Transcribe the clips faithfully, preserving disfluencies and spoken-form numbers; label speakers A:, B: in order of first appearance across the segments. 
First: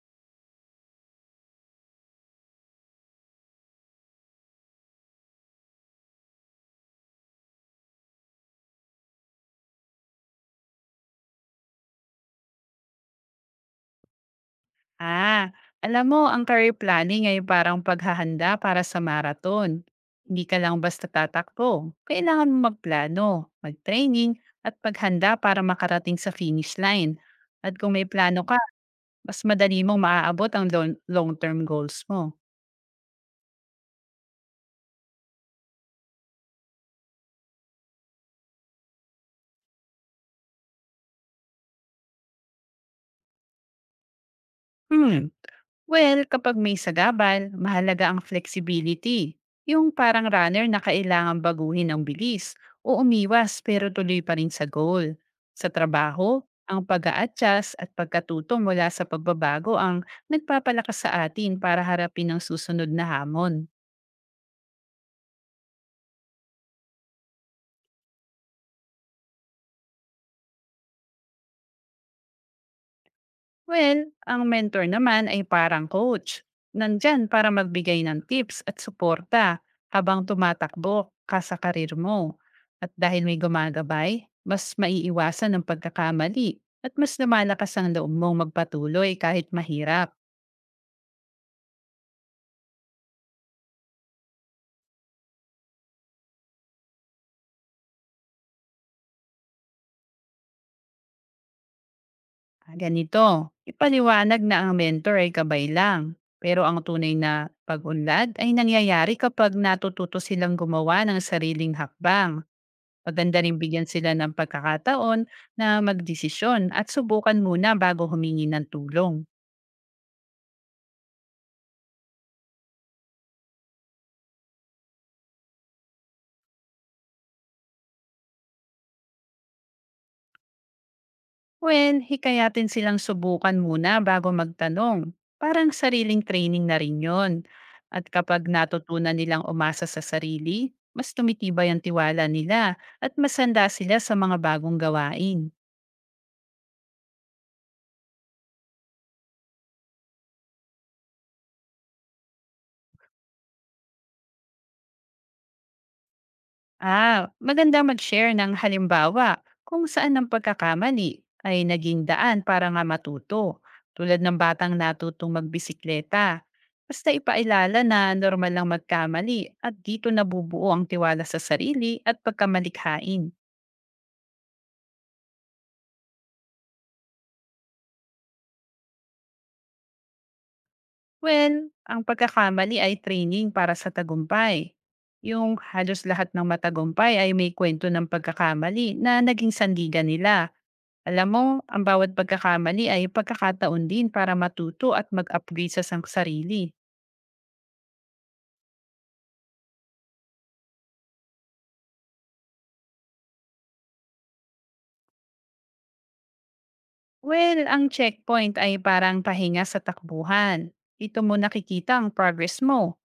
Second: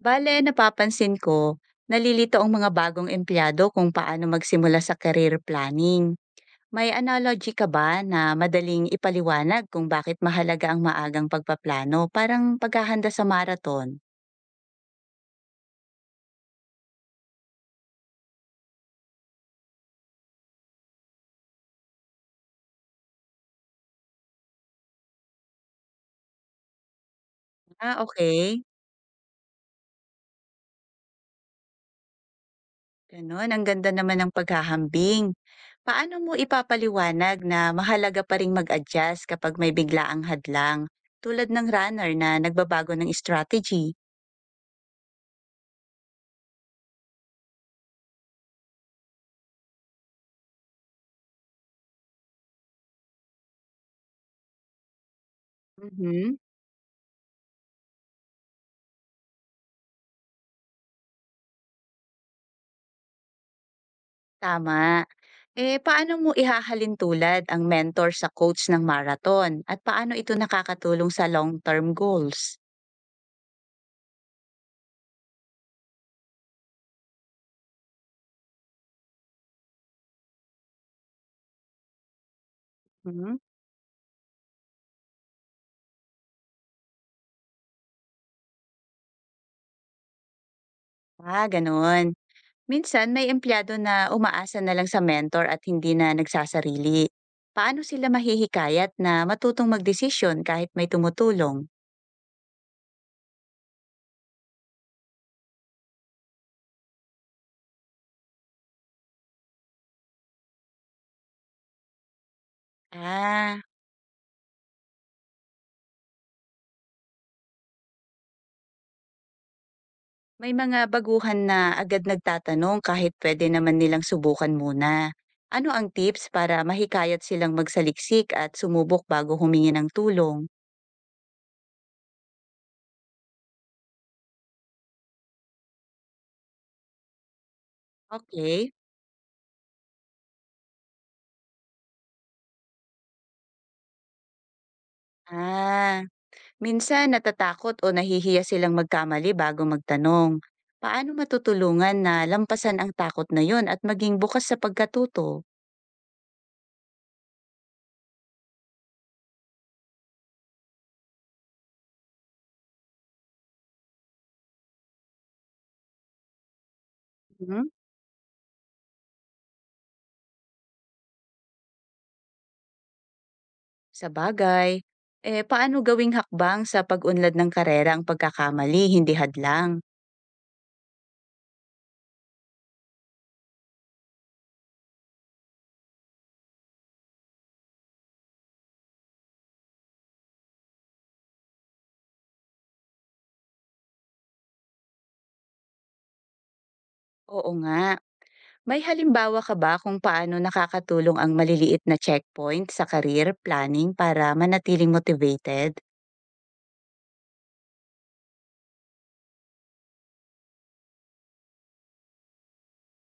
A: Bale, napapansin ko, nalilito ang mga bagong empleyado kung paano magsimula sa career planning. May analogy ka ba na madaling ipaliwanag kung bakit mahalaga ang maagang pagpaplano, parang paghahanda sa marathon?
B: Ah, alam mo, ang career planning ay parang paghahanda para sa marathon. Hindi ka lang basta tatakbo. Kailangan mo magplano, mag-training, at paghanda para makarating sa finish line. At kung
A: Ah,
B: may plano ka,
A: okay.
B: mas madali mong maaabot ang lon- long-term goals mo.
A: Ganun, ang ganda naman ng paghahambing. Paano mo ipapaliwanag na mahalaga pa ring mag-adjust kapag may biglaang hadlang, tulad ng runner na nagbabago ng strategy?
B: Hmm. Well, kapag may sagabal, mahalaga ang flexibility. Yung parang runner na kailangan baguhin ang bilis o umiwas pero tuloy pa rin sa goal. Sa
A: Mhm,
B: trabaho, ang pag adjust at pagkatuto mula sa pagbabago ang nagpapalakas sa atin para harapin ang susunod na hamon.
A: tama. Eh, paano mo ihahalin tulad ang mentor sa coach ng marathon at paano ito nakakatulong sa long-term goals?
B: Well, ang mentor naman ay parang coach. Nandyan para magbigay ng tips at suporta habang tumatakbo ka sa karir mo. At dahil may
A: Mhm.
B: gumagabay, mas maiiwasan ang pagkakamali at mas lumalakas ang loob mong magpatuloy kahit mahirap.
A: Ah, ganun. Minsan may empleyado na umaasa na lang sa mentor at hindi na nagsasarili. Paano sila mahihikayat na matutong magdesisyon kahit may tumutulong?
B: Ah, ganito, ipaliwanag na ang mentor ay gabay lang. Pero ang tunay na pag-unlad ay nangyayari kapag natututo silang gumawa ng sariling hakbang. Maganda ring
A: Ah,
B: bigyan sila ng pagkakataon na magdesisyon at subukan muna bago humingi ng tulong.
A: may mga baguhan na agad nagtatanong kahit pwede naman nilang subukan muna. Ano ang tips para mahikayat silang magsaliksik at sumubok bago humingi ng tulong?
B: When hikayatin silang subukan muna bago magtanong. Parang sariling training na rin yon. At kapag
A: Okay.
B: natutunan nilang umasa sa sarili, mas tumitibay ang tiwala nila at masanda sila sa mga bagong gawain.
A: Ah, minsan natatakot o nahihiya silang magkamali bago magtanong. Paano matutulungan na lampasan ang takot na yon at maging bukas sa pagkatuto?
B: Ah, maganda mag-share ng halimbawa kung saan ang pagkakamali ay naging daan para nga matuto, tulad ng batang natutong magbisikleta. Basta
A: Mhm,
B: ipailala na normal lang magkamali at dito nabubuo ang tiwala sa sarili at pagkamalikhain.
A: sa bagay? Eh, paano gawing hakbang sa pag-unlad ng karera ang pagkakamali, hindi hadlang?
B: Well, ang pagkakamali ay training para sa tagumpay. Yung halos lahat ng matagumpay ay may kwento ng pagkakamali na naging sandigan nila. Alam mo, ang bawat pagkakamali ay pagkakataon din para matuto at mag-upgrade sa sang sarili.
A: Oo nga. May halimbawa ka ba kung paano nakakatulong ang maliliit na checkpoint sa career planning para manatiling motivated?
B: Well, ang checkpoint ay parang pahinga sa takbuhan. Ito mo nakikita ang progress mo.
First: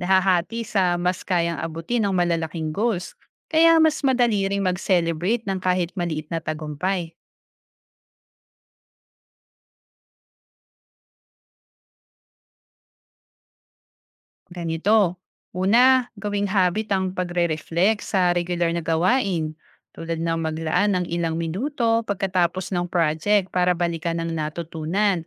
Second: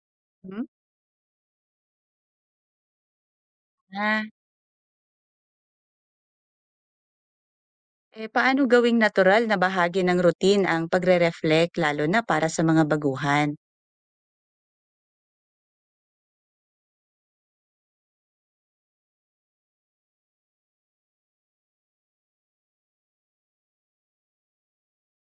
B: Nahahati
A: Hmm,
B: sa mas kayang abutin ng malalaking goals. Kaya mas
A: ah.
B: madali ring mag-celebrate ng kahit maliit na tagumpay.
A: Eh, paano gawing natural na bahagi ng routine ang pagre-reflect lalo na para sa mga baguhan?
B: Ganito. Una, gawing habit ang pagre-reflect sa regular na gawain tulad ng maglaan ng ilang minuto pagkatapos ng project para balikan ang natutunan.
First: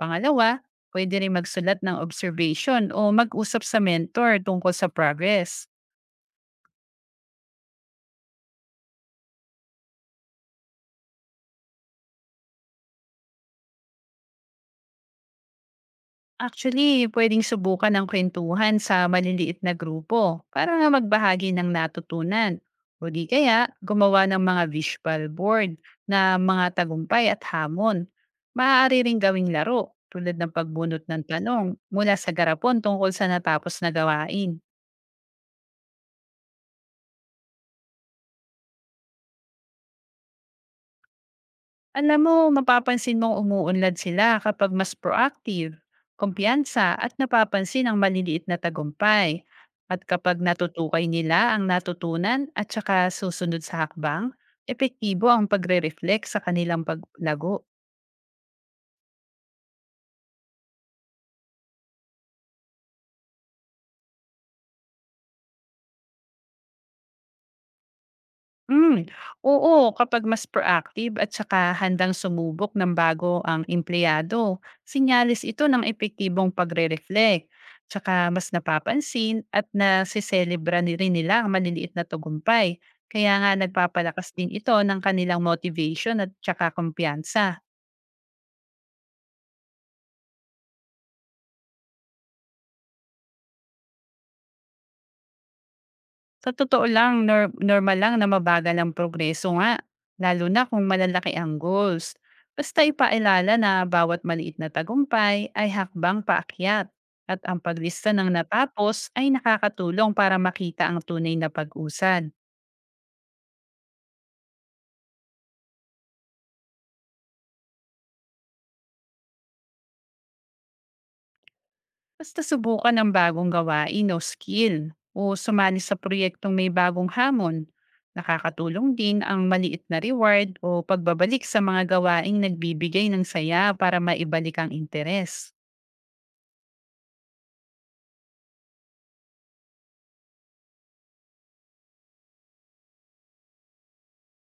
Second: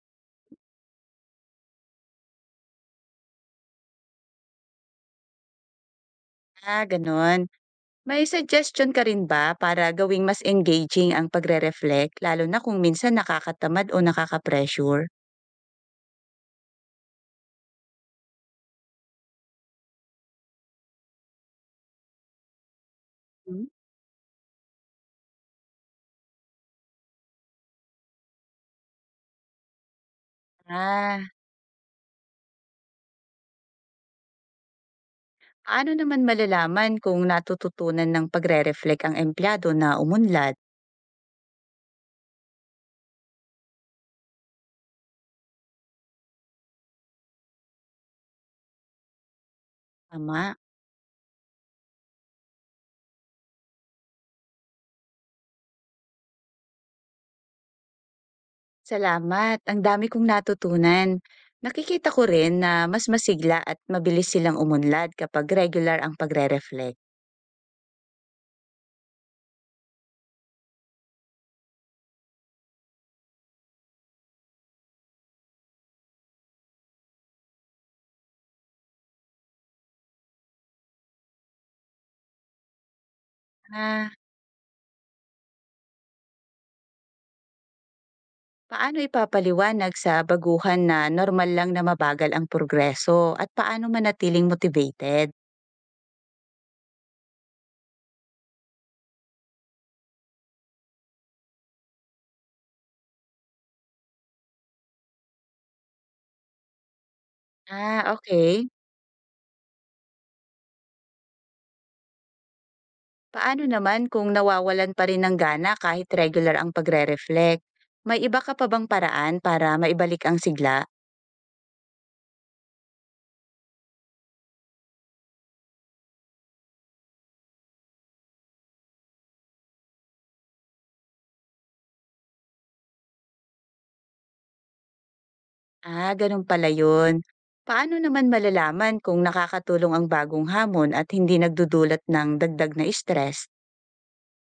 B: Pangalawa, pwede rin magsulat ng observation o mag-usap sa mentor tungkol sa progress.
A: Ah, ganun. May suggestion ka rin ba para gawing mas engaging ang pagre-reflect lalo na kung minsan nakakatamad o nakaka-pressure?
B: Actually, pwedeng subukan ang kwentuhan sa maliliit na grupo para nga magbahagi ng natutunan. O di kaya,
A: Hmm?
B: gumawa ng mga visual board na mga tagumpay at hamon. Maaari ring gawing laro tulad ng pagbunot
A: Ah,
B: ng tanong mula sa garapon tungkol sa natapos na gawain.
A: paano naman malalaman kung natututunan ng pagre-reflect ang empleyado na umunlad?
B: Alam mo, mapapansin mong umuunlad sila kapag mas proactive, kumpiyansa at napapansin ang maliliit na tagumpay. At kapag
A: Tama.
B: natutukay nila ang natutunan at saka susunod sa hakbang, epektibo ang pagre-reflect sa kanilang paglago.
A: Salamat. Ang dami kong natutunan. Nakikita ko rin na mas masigla at mabilis silang umunlad kapag regular ang pagre-reflect.
B: Hmm, oo kapag mas proactive at saka handang sumubok ng bago ang empleyado, sinyalis ito ng epektibong pagre-reflect. Tsaka mas napapansin at nasiselebra ni rin nila ang maliliit na tagumpay. Kaya nga
A: Ah,
B: nagpapalakas din ito ng kanilang motivation at tsaka kumpiyansa.
A: paano ipapaliwanag sa baguhan na normal lang na mabagal ang progreso at paano manatiling motivated?
B: Sa totoo lang, nor normal lang na mabagal ang progreso nga, lalo na kung malalaki ang goals. Basta ipaalala na bawat maliit na tagumpay ay hakbang paakyat at ang paglista
A: Ah,
B: ng
A: okay.
B: natapos ay nakakatulong para makita ang tunay na pag-usad.
A: Paano naman kung nawawalan pa rin ng gana kahit regular ang pagre-reflect? May iba ka pa bang paraan para maibalik ang sigla?
B: Basta subukan ng bagong gawain o skill o sumali sa proyektong may bagong hamon. Nakakatulong din ang maliit na reward o pagbabalik sa mga gawaing nagbibigay ng saya para maibalik ang interes.
A: Ah, ganun pala yun. Paano naman malalaman kung nakakatulong ang bagong hamon at hindi nagdudulot ng dagdag na stress?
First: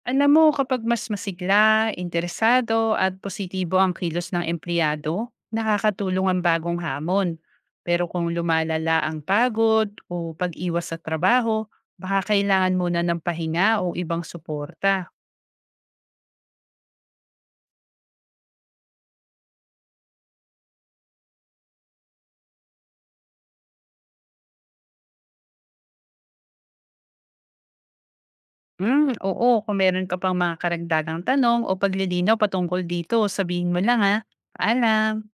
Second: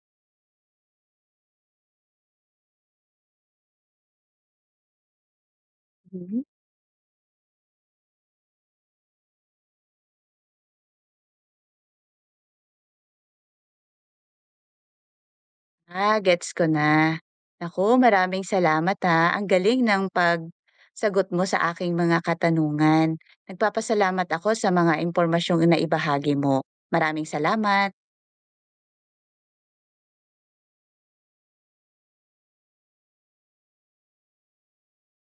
B: Alam mo, kapag mas masigla, interesado at positibo ang kilos ng empleyado, nakakatulong ang
A: Mhm.
B: bagong hamon. Pero kung lumalala ang pagod o pag-iwas sa trabaho, baka kailangan muna ng pahinga o ibang suporta.
A: Ah, gets ko na. Naku, maraming salamat ha. Ang galing ng pagsagot mo sa aking mga katanungan. Nagpapasalamat ako sa mga impormasyong na ibahagi mo. Maraming salamat.
B: Mm, oo, kung meron ka pang mga karagdagang tanong o paglilinaw patungkol dito, sabihin mo lang ha. Paalam!